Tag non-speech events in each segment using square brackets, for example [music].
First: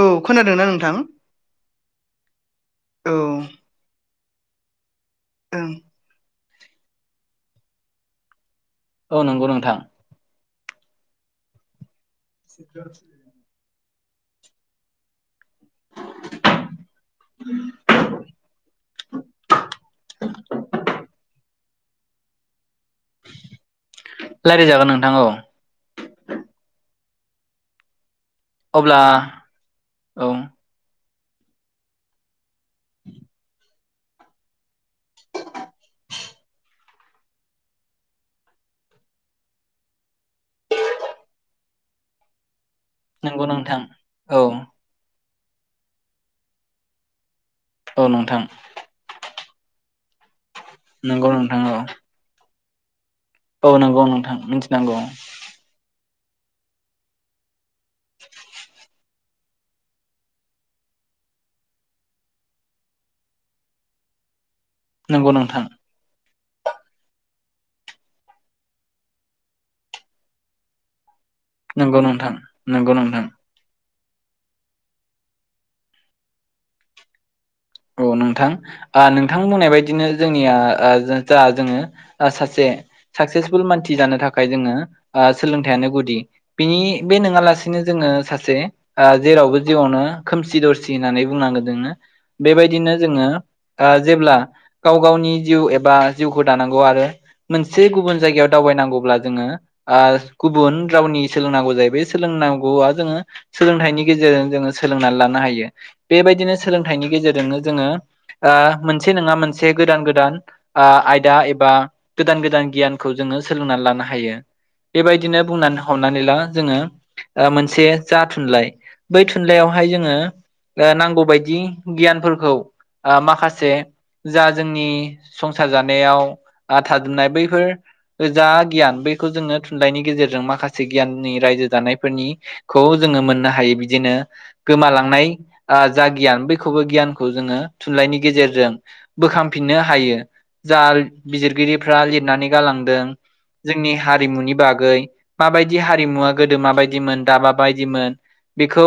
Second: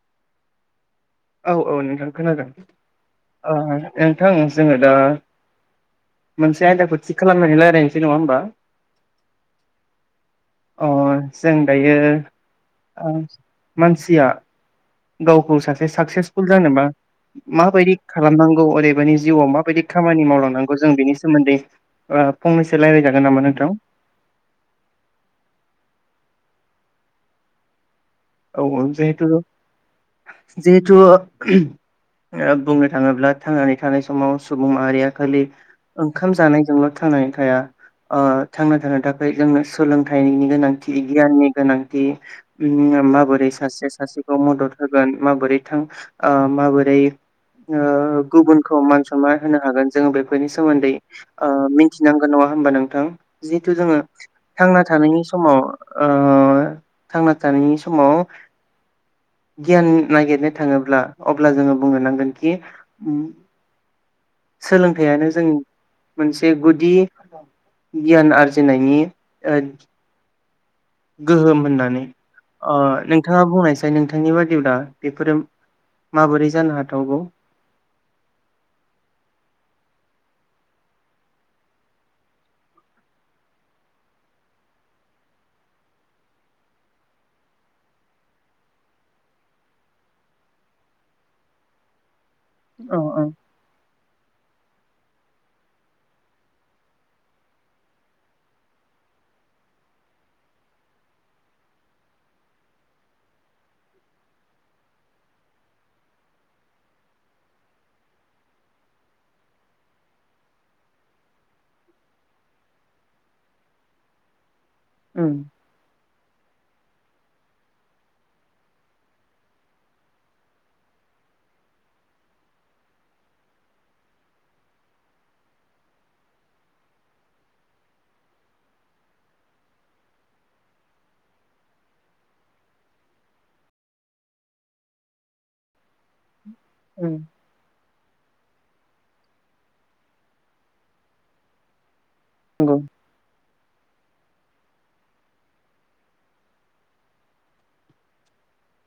औ खोनादोंना नोंथां? औ औ नोंथां खोनादों औ ओ ओ नोंथां जोङो दा ओं। मोनसे आयदाखौ थिग खालामनानै रायजलायनोसै नङा होमबा? औ नंगौ नोंथां। अ जों दायो ओ [inaudible] मानसिया गावखौ सासे साकसेसपुल जानोबा माबायदि खालामनांगौ ओरैबानि जिउआव माबायदि खामानि मावलांनांगौ जों बेनि सोमोन्दै ओ फंनैसो रायज्लायजागोन नामा नोंथां? रायज्लायजागोन नोंथां औ औ औ अब्ला जिहेथु औ जिहेथु ओ बुंनो थाङोब्ला थांनानै थानाय समाव सुबुं माहारिया खालि ओंखाम जानायजोंल' थांनानै थाया ओ थांना थानो थाखाय जोंनो सोलोंथाइनि गोनांथि गियाननि गोनांथि नंगौ माबोरै नोंथां सासे सासेखौ औ मदद होगोन माबोरै थां ओ माबोरै औ ओ नोंथां गुबुनखौ मान सनमान होनो हागोन जोङो बे बेनि सोमोनदै नंगौ ओ नोंथां औ मिथिनांगोन नङा होमबा नोंथां? औ जिहेथु जोङो नंगौ नोंथां थांना मिथिनांगौ थानायनि समाव ओ थांना थानायनि समाव गियान नागिरनो थाङोब्ला अब्ला जोङो बुंनो नांगोन खि सोलोंथाइयानो नंगौ जोंनि नोंथां मोनसे गुदि गियान आरजिनायनि ओ गोहोम नंगौ होननानै नोंथां ओ नंगौ नोंथां नोंथाङा बुंनायसाय नाथाय नोंथांनि बादिब्ला बेफोरो माबोरै जानो हाथावगौ? औ नोंथां ओ नोंथां बुंनाय बायदिनो जोंनिया ओ जा जोङो सासे साकसेसफुल मानसि जानो थाखाय जोङो ओ सोलोंथाइयानो गुदि बिनि बे नङालासि नो जोङो सासे ओ जेरावबो जिउआवनो खोमसि दरसि होननानै बुंनांगोन जोङो बेबायदिनो औ औ जोङो ओ जेब्ला गाव गावनि जिउ एबा जिउखौ दानांगौ आरो मोनसे गुबुन जायगायाव दावबायनांगौब्ला जोङो ओ गुबुन रावनि सोलोंनांगौ जायो बे सोलों नांगौ आ जोङो सोलोंथाइनि गेजेरजों जोङो सोलोंनानै लानो हायो बेबायदिनो सोलोंथाइनि गेजेरजों जोंनो‌ जोङो ओ मोनसे नङा मोनसे गोदान गोदान आयादा एबा गोदान गोदान गियानखौ जोङो सोलोंनानै लानो हायो उम बेबायदिनो बुंनानै हमनानै ला जोङो मोनसे जा थुनलाइ बै थुनलाइयावहाय जोङो अ नांगौबायायदि गियानफोरखौ आ माखासे जा जोंनि संसार जानायाव आ थाजोबनाय बैफोर जा गियान बै खौ जोङो थुनलाइनि गेजेरजों माखासे गियाननि रायजो जानायफोरनि खौ जोङो मोननो हायो बिदिनो गोमालांनाय जा गियान बैखौबो गियान उम थुनलाइनि गेजेरजों बोखांफिननो हायो। जा बिजिरगिरिफ्रा लिरनानै नंगौ। गालांदों। जोंनि हारिमुनि बागै माबायदि हारिमुवा गोदो माबायदिमोन दा माबायदिमोन बेखौ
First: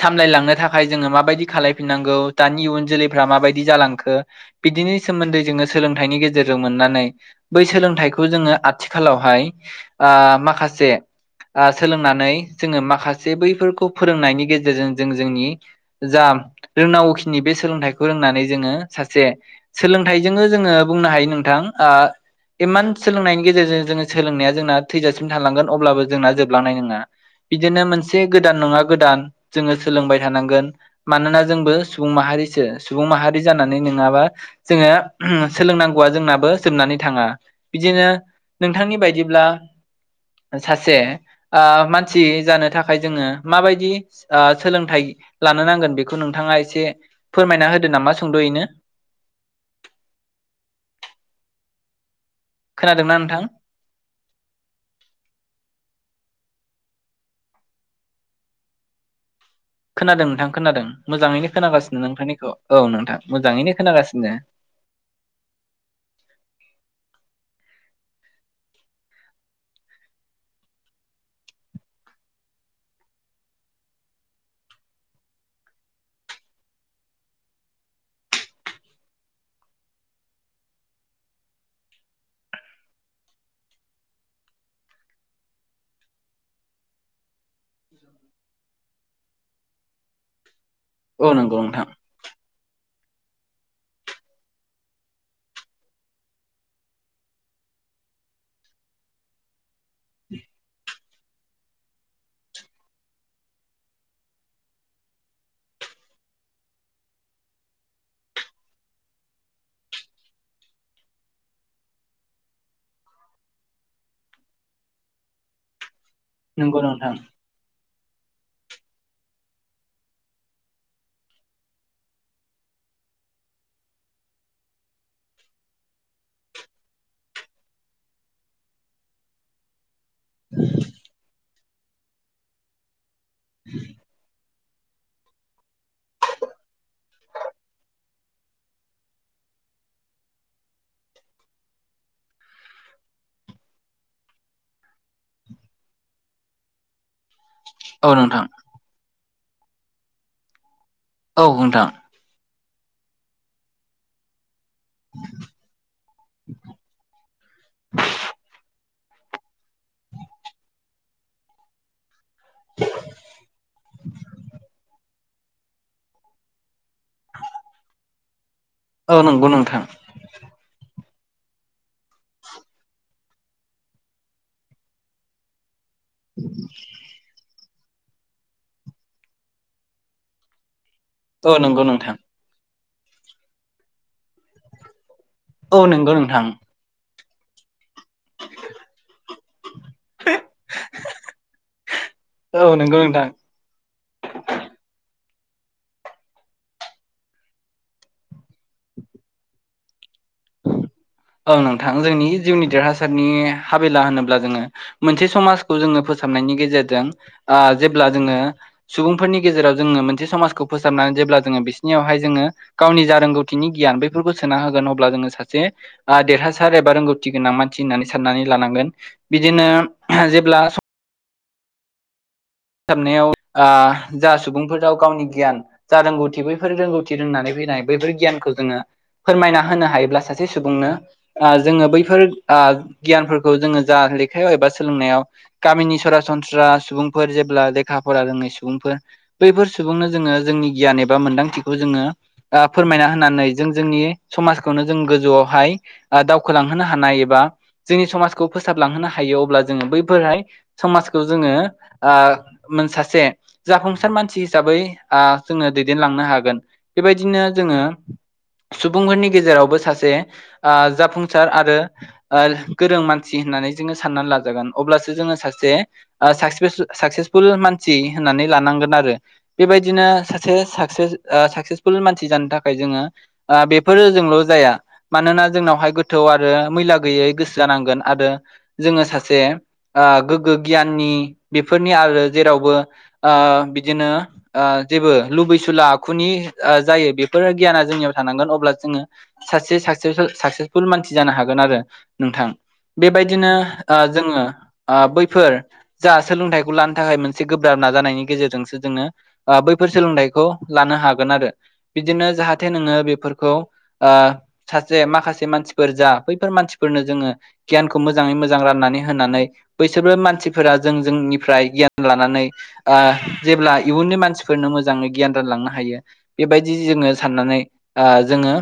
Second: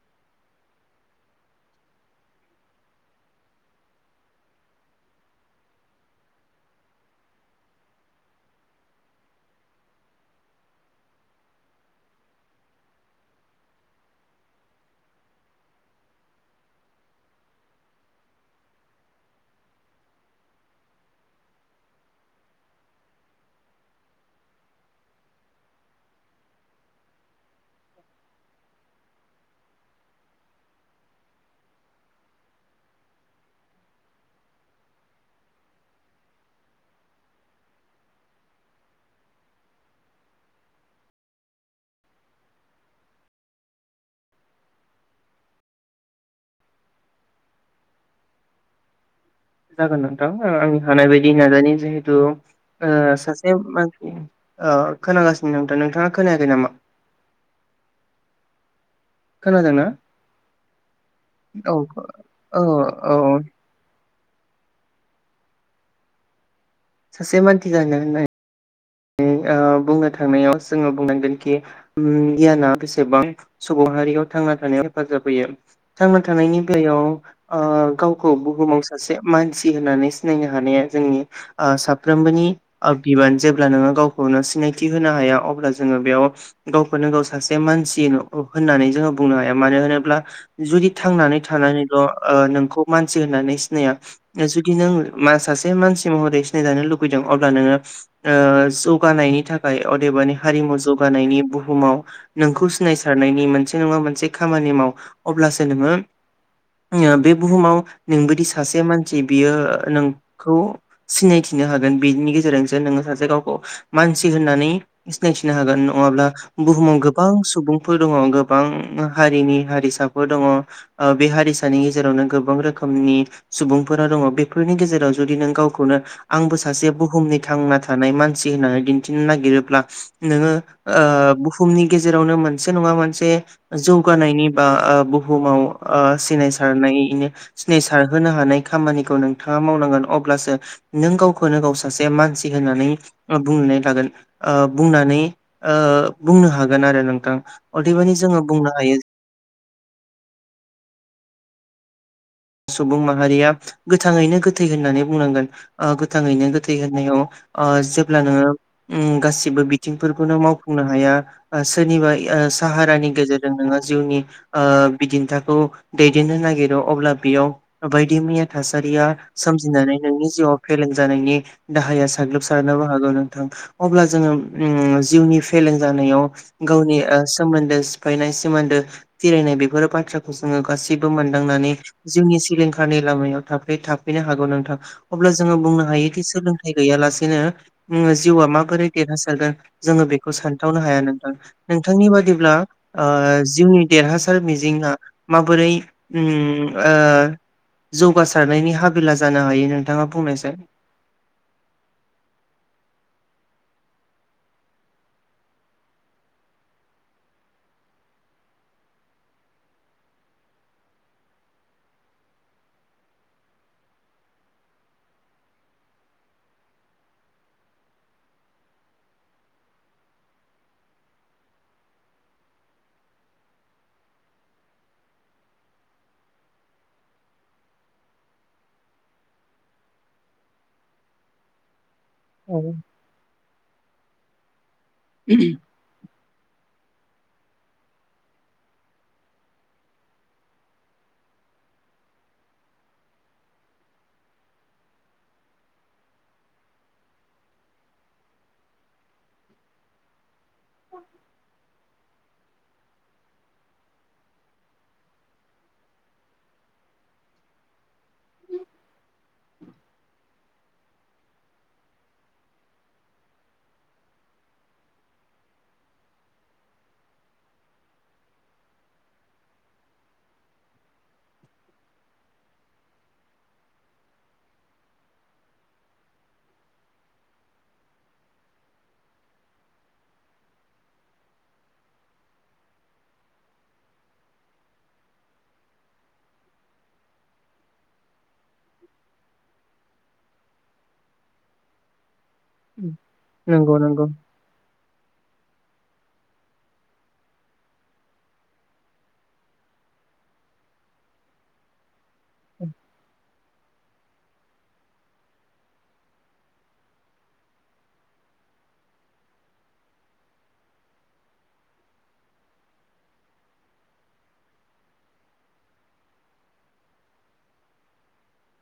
सामलायलांनो थाखाय जोङो माबायदि खालायफिननां गौ दानि इयुन जोलैफ्रा माबायदि जालांखो बिदिनि सोमोन्दै जोङो सोलोंथाइनि गेजेरजों मोननानै बै सोलोंथाइखौ जोङो आथिखालावहाय आ माखासे आ सोलोंनानै जोङो माखासे बैफोरखौ फोरोंनायनि गेजेरजों जों जोंनि जा रोंनांगौखिनि बे सोलोंथाइखौ रोंनानै जोङो सासे सोलोंथाइजोंनो जोङो बुंनो हायो नोंथां। आ इमान सोलोंनायनि गेजेरजों जोङो सोलोंनाया जोंना थैजासिम थालांगोन अब्लाबो जोंना जोबलांनाय नङा। बिदिनो मोनसे गोदान नङा गोदान जोङो सोलोंबाय थानांगोन मानोना जोंबो सुबुं माहारिसो सुबुं माहारि जानानै नङाबा जोङो सोलोंनांगौआ जोंनाबो जोबनानै थाङा बिदिनो नोंथांनि बायदिब्ला सासे आ मानसि जानो थाखाय जोङो माबायदि सोलोंथाइ लानो नांगोन बेखौ नोंथाङा एसे फोरमायना होदो नामा सोंद'यैनो। जागोन नोंथां अ आंनि हानाय बायदि नाजानाय जिहेथु आ खोनादोंना नोंथां सासे मानसि अ खोनागासिनो नोंथां नोंथाङा खोनायाखै नामा? खोनादोंना? खोनादों नोंथां खोनादों मोजाङैनो औ खोनागासिनो नोंथांनिखौ औ नोंथां मोजाङैनो खोनागासिनो। बुङो सासे मानथि जानो ना [unintelligible] अ बुंनो थांनायाव जोङो बुंनांगोन कि ओम गियाना बेसेबां सुबुं हारियाव थां थांना थानायाव हेफाजाब होयो थांना थानायनि बेलायाव अ गावखौ बुहुमाव सासे मानसि होननानै सिनायनो हानाया जोंनि अ साफ्रोमबोनि अ बिबान जेब ब्ला नोङो गावखौनो सिनायथि होनो हाया अब्ला जोङो बेयाव गावखौनो गाव सासे मानसि होननानै जोङो बुंनो हाया मानो होनोब्ला जुदि औ थांनानै नंगौ नोंथां थानानैल' अ नोंखौ मानसि होननानै सिनाया जुदि नों मा सासे मानसि महरै सिनायजानो लुबैदों अब्ला नोङो अ जौगानायनि थाखाय अदेबानि हारिमु जौ जौगानायनि बुहुमाव नोंखौ सिनायसारनायनि मोनसे नङा मोनसे खामानि माव अब्लासो नोङो [inaudible] बे बुहुमाव नोंबदि सासे मानसि बियो नोंखौ सिनायथि नो हागोन बेनि गेजेरजोंसो नोङो सो गावखौ मानसि होननानै सिनायथिनो हागोन नङाब्ला नंगौ बुहुमाव नोंथां गोबां सुबुं फोर दङ गोबां हारिनि हसाफोर दङ अ बे हारिसानि गेजेरावनो गोबां रोखोम खोमनि सुबुंफोरा दङ बेफोरनि गेजेराव जुदि नों गावखौनो आंबो सासे बुहुमनि थांना थानाय मानसि होननानै दिन्थिनो नागिरोब्ला नोङो अ बुहुमनि गेजेरावनो मोनसे नङा मोनसे जौ गारनायनि बा बुुमाव सिनायसारनायनो सिनाय सारहोनो हानाय खामानिखौ नोंथाङा मावनांगोन अब्लासो नों गावखौनो गाव सासे मानसि होननानै बुंनानै लागोन अ बुंनानै अ बुंनो हागोन आरो नोंथां औ अदेबानि नोंथां जोङो बुंनो हायो औ नोंथां सुबुं माहारिया गोथाङैनो गोथै होननानै बुंनांगोन गोथाङैनो गोथै होननायाव जेब्ला नोङो गासिबो बिथिंफोरखौनो मावफुंनो हाया सोरनिबा साहारानि गेजेरजों नोङो जिउनि बिदिन्थाखौ दैदेननो नागिरो अब्ला बेयाव बायदि मैया थासारिया औ नंगौ नोंथां सोमजिनानै नोंनि जिउआव फेलें [unintelligible] जानायाव गावनि सोमोन्दो सिफायनाय सोमोन्दो फिरायनाय बेफोरो बाथ्राखौ जोङो गासैबो औ मोनदांनानै नंगौ नोंथां जिउनि लिंखारनि लामायाव थ थाफैनो हागौ नोंथां अब्ला जोङो औ बुंनो नंगौ हायोदि नोंथां सोलोंथाइ गैयालासेनो जिउआ माबोरै देरहासारगोन जोङो बेखौ सानथावनो हाया नोंथां नोंथांनि बादिब्ला औ नंगौ नोंथां जिउनि देरहासार मिजिंङा माबोरै जौगासारनायनि हाबेला जानो हायो नोंथाङा बुंनायसाय औ नोंथां जोंनि जिउनि देरहासार हाबिला होनोब्ला जोङो मोनसे समाजखौ जोङो फोसाबनायनि गेजेरजों जे जोङो सुबुंफोरनि गेजेराव जोङो मोनसे समाजखौ फोसाबनानै जेब्ला जोङो बिसोरनियावहाय जोङो गावनि जा रोंगौथिनि गियान बेफोरफोरखौ सोना होगोन अब्ला जोङो सासे देरहासार एबा रोंगौथि गोनां मानसि होननानै साननानै लानांगोन बिदिनो जेब्ला फोसाबनायाव जा सुबुंफोराव गावनि गियान जा रोंगौथि बैफोर रोंगौथि रोंनानै [unintelligible] नाय बैफोर गियानखौ जोङो फोरमायना होनो हायोब्ला सासे सुबुंनो जोंङो बै बे गियानफोरखौ जोङो जा लेखायाव एबा सोलोंनायाव गामिनि स सनस्रा फोर जेब्ला लेखा फरा रोङै सुबुंफोर बैफोर सुबुंनो जोङो जोंनि गियान एबा मोन्दांथिखौ जोङो फोरमायना होनानै जों जोंनि समाजखौनो जों गोजौआवहाय दावखोलांहोनो हानाय हायोबा जोंनि समाजखौ फोसाबलांहोनो हायो अब्ला जोङो बैफोरहाय समाजखौ जोङो मोन सासे जाफुंसार मानसि हिसाबै जोङो दैदेनलांनो हागोन बेबायदिनो जोङो सुबुंफोरनि गेजेरावबो सासे जाफुंसार आरो गोरों मानसि होननानै जोङो साननानै लाजागोन अब्लासो जोङो सासे साक्सेस साकसेसफुल मानसि होननानै लानांगोन आरो बेबायदिनो सासे सा साकसेसफुल मानसि जानो थाखाय जोङो बेफोर जोंल' जाया मानोना जोंनावहाय गोथौ आरो गैयै गोसो जानांगोन आरो जोङो सासे गोग्गो गियाननि बेफोरनि आरो जेरावबो बिदिनो जेबो लुबैसुला आखुनि जायो बेफोर गियाना जोंनियाव थानांगोन अब्ला जोङो सासे स साकसेसफुल मानसि जानो हागोन [unintelligible] थां बेबायदिनो नंगौ नंगौ जोंङो बैफोर सोलोंथाइखौ लानो थाखाय मोनसे गोब्राब नाजानायनि गेजेरजोंसो जोङो बैफोर सोलोंथाइखौ लानो हागोन आरो बिदिनो जाहाथे नोङो बेफोरखौ सासे माखासे मानसिफोर जा बैफोर मानसिफोरनो जोङो गियानखौ मोजाङै मोजां राननानै होनानै बैसोरबो मानसिफोरा जों जोंनिफ्राय गियान लानानै जेब्ला इयुननि मानसिफोरनो मोजाङै गियान रानलांनो हायो बेबायदि जोङो साननानै जोङो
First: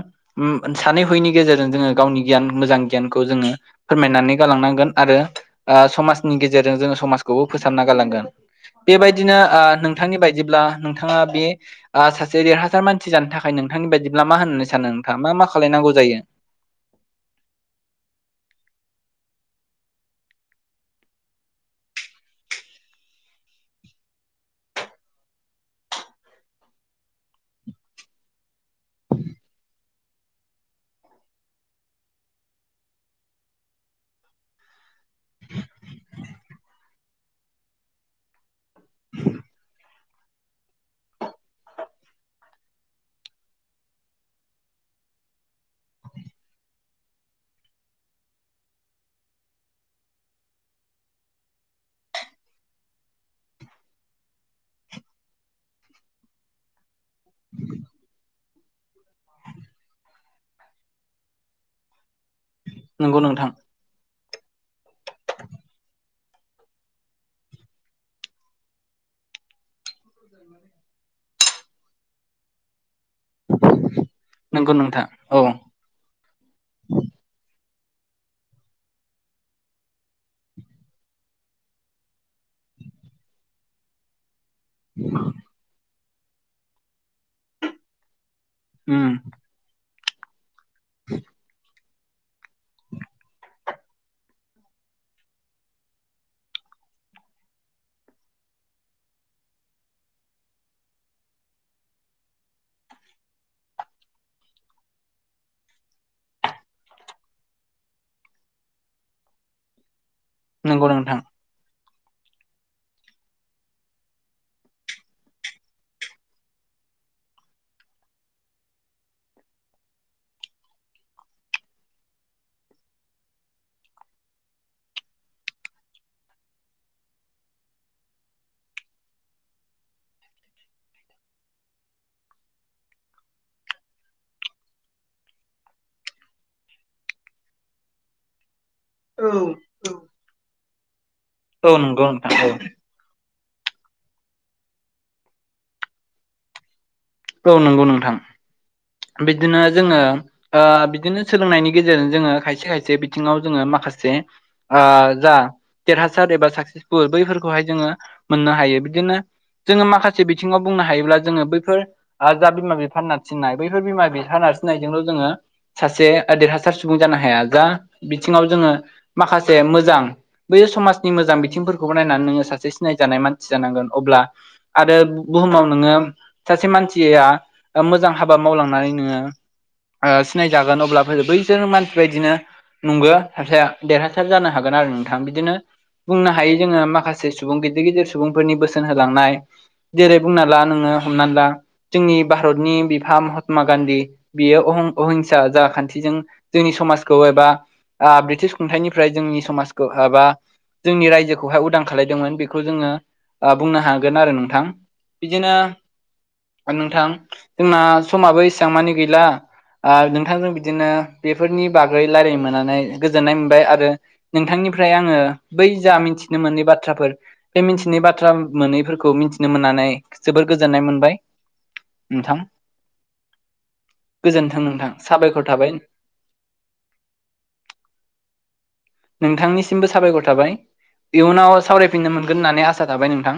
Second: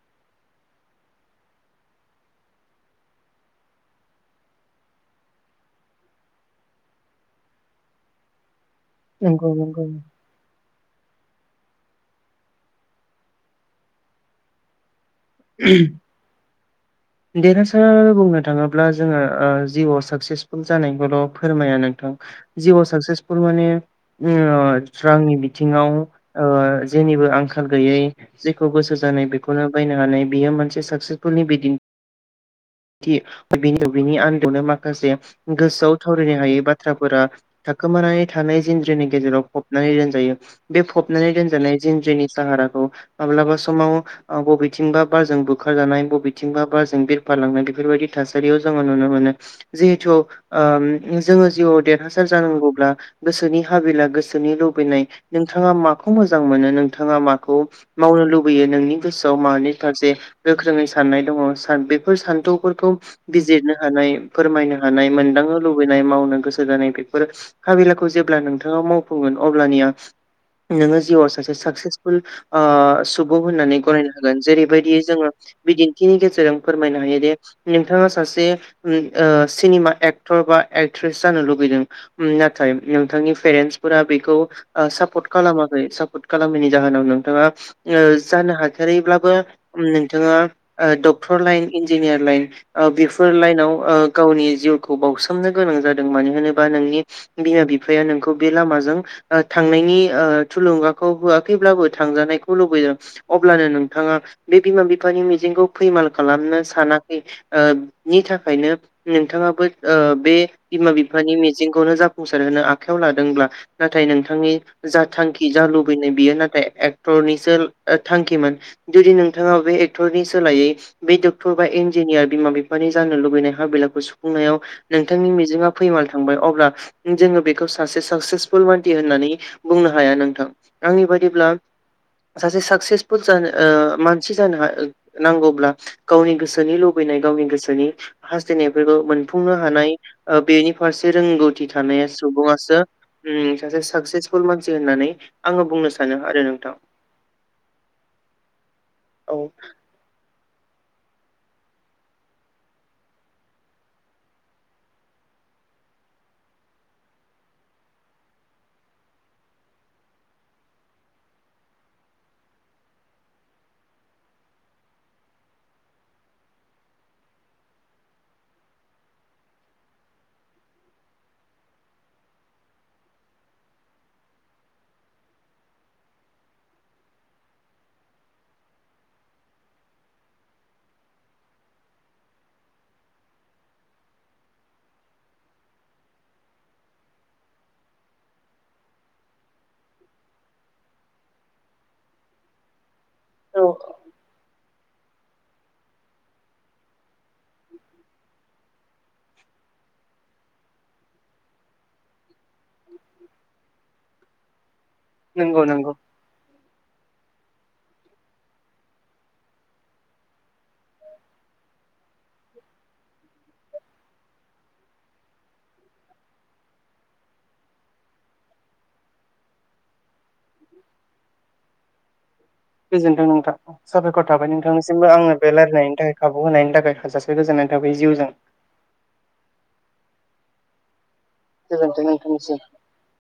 सानै हयैनि गेजेरजों जोंङो गावनि गियान मोजां गियान जोङो फोरमायनानै गांनांगोन आरो समनि गेजेरजों जो समाजखौबो फोसाबना गालांगोन बेबायदिनो नंगौ नंगौ नोंथांनि बायदिब्ला नोंथाङा बे सासे देरहासार मानसि जानो थाखाय नोंथांनि बायदिब्ला मा होननो सानो नोंथाङा मा मा खालायनांगौ जायो देरहासार बुंनो थाङोब्ला जोंङो जिउआव साकसेसफुल जानायखौल' फोरमाया नोंथां जिउआव साकसेसफुल माने ओ स्रांनि बिथिङाव जेनिबो आंखाल गैयै जेखौ गोसो जानाय बेखौनो बायनो हानाय बियो मोनसे साक्सेसफुलनिदिनि बिदिन्थि [unintelligible] माखासे माखासे गोसोआव थावरायनो हायै बाथ्रा थाखोमानानै थानाय जिनज्रिनि गेजेराव फबनानै दोनजायो बे फबनानै दोनजानाय जि जोंनि साहाराखौ माब्लाबा समाव बबेथिंबा। बारजों बुखारजानाय बबेथिंबा बारजों बिरफालांनाय बेफोरबायदि थासारियाव जोङो नुनो मोनो जिहेतु जोङो जिउआव देरहासार जानांगौब्ला गोसोनि हाबिला गोसोनि लुबैनाय नोंथाङा माखौ मोजां मोनो नोंथाङा माखौ मावनो लुबैयो नोंनि गोसोआव माने फारसे गोख्रोङै सान्नाय दङ बेफोर सान्थौफोरखौ नंगौ नोंथां बिजिरनो हानाय फोरमायनो हानाय मोनदांनो लुबैनाय मावनो गोसो जानाय बेफोर हाबिलाखौ जेब्ला नोंथाङा मावफुंगोन अब्लानिया नोङो जिउआव सासे साक्सेसफुल सुबुं होननानै गनायनो हागोन जे नंगौ बेबायदियै नोंथां जोङो औ बिदिन्थिनि गेजेरजों फोरमायनो हायोदि नोंथाङा सासे सिनेमा एक्टर बा एक्ट्रिस जानो लुुबैदों नाथाय नोंथांनि पेरेन्स फोरा बेखौ सापर्ट खालामाखै सापर्ट खालामैनि जाहोनाव नोंथाङा जानो उम हाथारैब्लाबो नोंथाङा डक्टर लाइन इन्जिनियार लाइन बेफोर लाइनाव गावनि जिउखौ बावसोमनो गोनां जादों मानो होनोबा नोंनि बिमा बिफाया नोंखौ बे लामाजों थांनायनि थुलुंगाखौ होआखैब्ला- बो थांजानायखौ लुबैदों अब्लानो नोंथाङा बे बिमा बिफानि मिजिंखौ फैमाल खालामनो सानाखैनि थाखायनो नोंथां ङाबो बे नंगौ बिमा नोंथां बिफानि मिजंखौनो जा- फुंसार होनो आखायाव लादोंब्ला नाथाय नोंथांनि जा थांखि जा लुबैनाय बियो नाथाय एक्टर निसो थांखिमोन जुदि नों थाङा बे एक्टरनि सोलायै बे डक्टर बा इन्जिनियार बिमा बिफानि जानो लुबैनाय हाबिलाखौ सुफुं- नायाव नोंथांनि मिजिङा फैमाल थांबाय अब्ला जोङो बेखौ सासे साक्सेसफुल मानसि होननानै बुंनो हाया नोंथां आंनि बादिब्ला सासे साक्सेसफुल जानो मा- नसि जानो नांगौब्ला गावनि गोसोनि लुबैनाय गावनि गोसोनि हा- स्थायनायफोरखौ औ मोनफुंनो हानाय बेनि फारसे रोंगौथि औ नंगौ थानाय नोंथां औ सुबुङासो उम सासे साक्सेसफुल मानसि होननानै आङो बुंनो सानो आरो नोंथां औ नंगौ नोंथां औ बिदिनो जोङो ओ बिदिनो सोलोंनायनि गेजेरजों जोङो खायसे खायसे बिथिङाव जोङो माखासे ओ जा देरहासार एबा साक्सेसफुल बैफोरखौहाय जोङो मोननो हायो बिदिनो जोङो माखासे बिथिङाव बुंनो हायोब्ला जोङो बैफोर आरो जा बिमा बिफा नारसिननाय बैफोर बिमा बिफा नारसिननायजोंल' जोङो सासे ओ देरहासार सुबुं जानो हाया जा बिथिङाव जोङो माखासे मोजां बै समाजनि मोजां बिथिंफोरखौबो नायनानै नोङो सासे सिनाय जानाय मानसि जानांगोन अब्ला आरो बुहुमाव नोङो सासे मानसिया ओ मोजां हाबा मावलांनानै नोङो ओ सिनायजागोन अब्लाबो बैसोर मानसि बायदिनो नोंबो सासे देरहासार जानो हागोन आरो नोंथां बिदिनो बुंनो हायो जोङो माखासे सुबुं गिदिर गिदिर सुबुंफोरनि बोसोन होलांनाय जेरै बुंना ला नोङो हमना ला जोंनि भारतनि बिफा महात्मा औ गान्धी बियो अहं अहिंसा जा खान्थिजों जोंनि समाजखौ एबा ओ ब्रिटिस खुंथाइनिफ्राय जोंनि समाजखौ ओ बा जोंनि रायजोखौहाय उदां खालायदोंमोन बिखौ जोङो ओ बुंनो हागोन आरो नोंथां। नोंगौ नोंगौ। थां जोंना समाबो इसां मानि गैला ओ नोंथांजों बिदिनो बेफोरनि बागै रायलायनो मोननानै गोजोननाय मोनबाय आरो नोंथांनि निफ्राय आङो बै जा मिथिनो मोनै बाथ्राफोर बे मिथिनै बाथ्रा मोनैफोरखौ मिथिनो मोन नानै जोबोर गोजोननाय मोनबाय नोंथां। गोजोनथों नोंथां साबायखर थाबाय गोजोन्थों नोंथां नोंथांनिसिमबो आङो साबायखर बे थाबाय रायलायनायनि थाखाय खाबु होनायनि थाखाय थोजासे गोजोननाय थाबाय जिउजों नोंथांनिसिम थाबाय इयुनाव गोजोनथों सावरायफिननो मोनगोन नोंथांनिसिम होननानै आसा थाबाय नोंथां।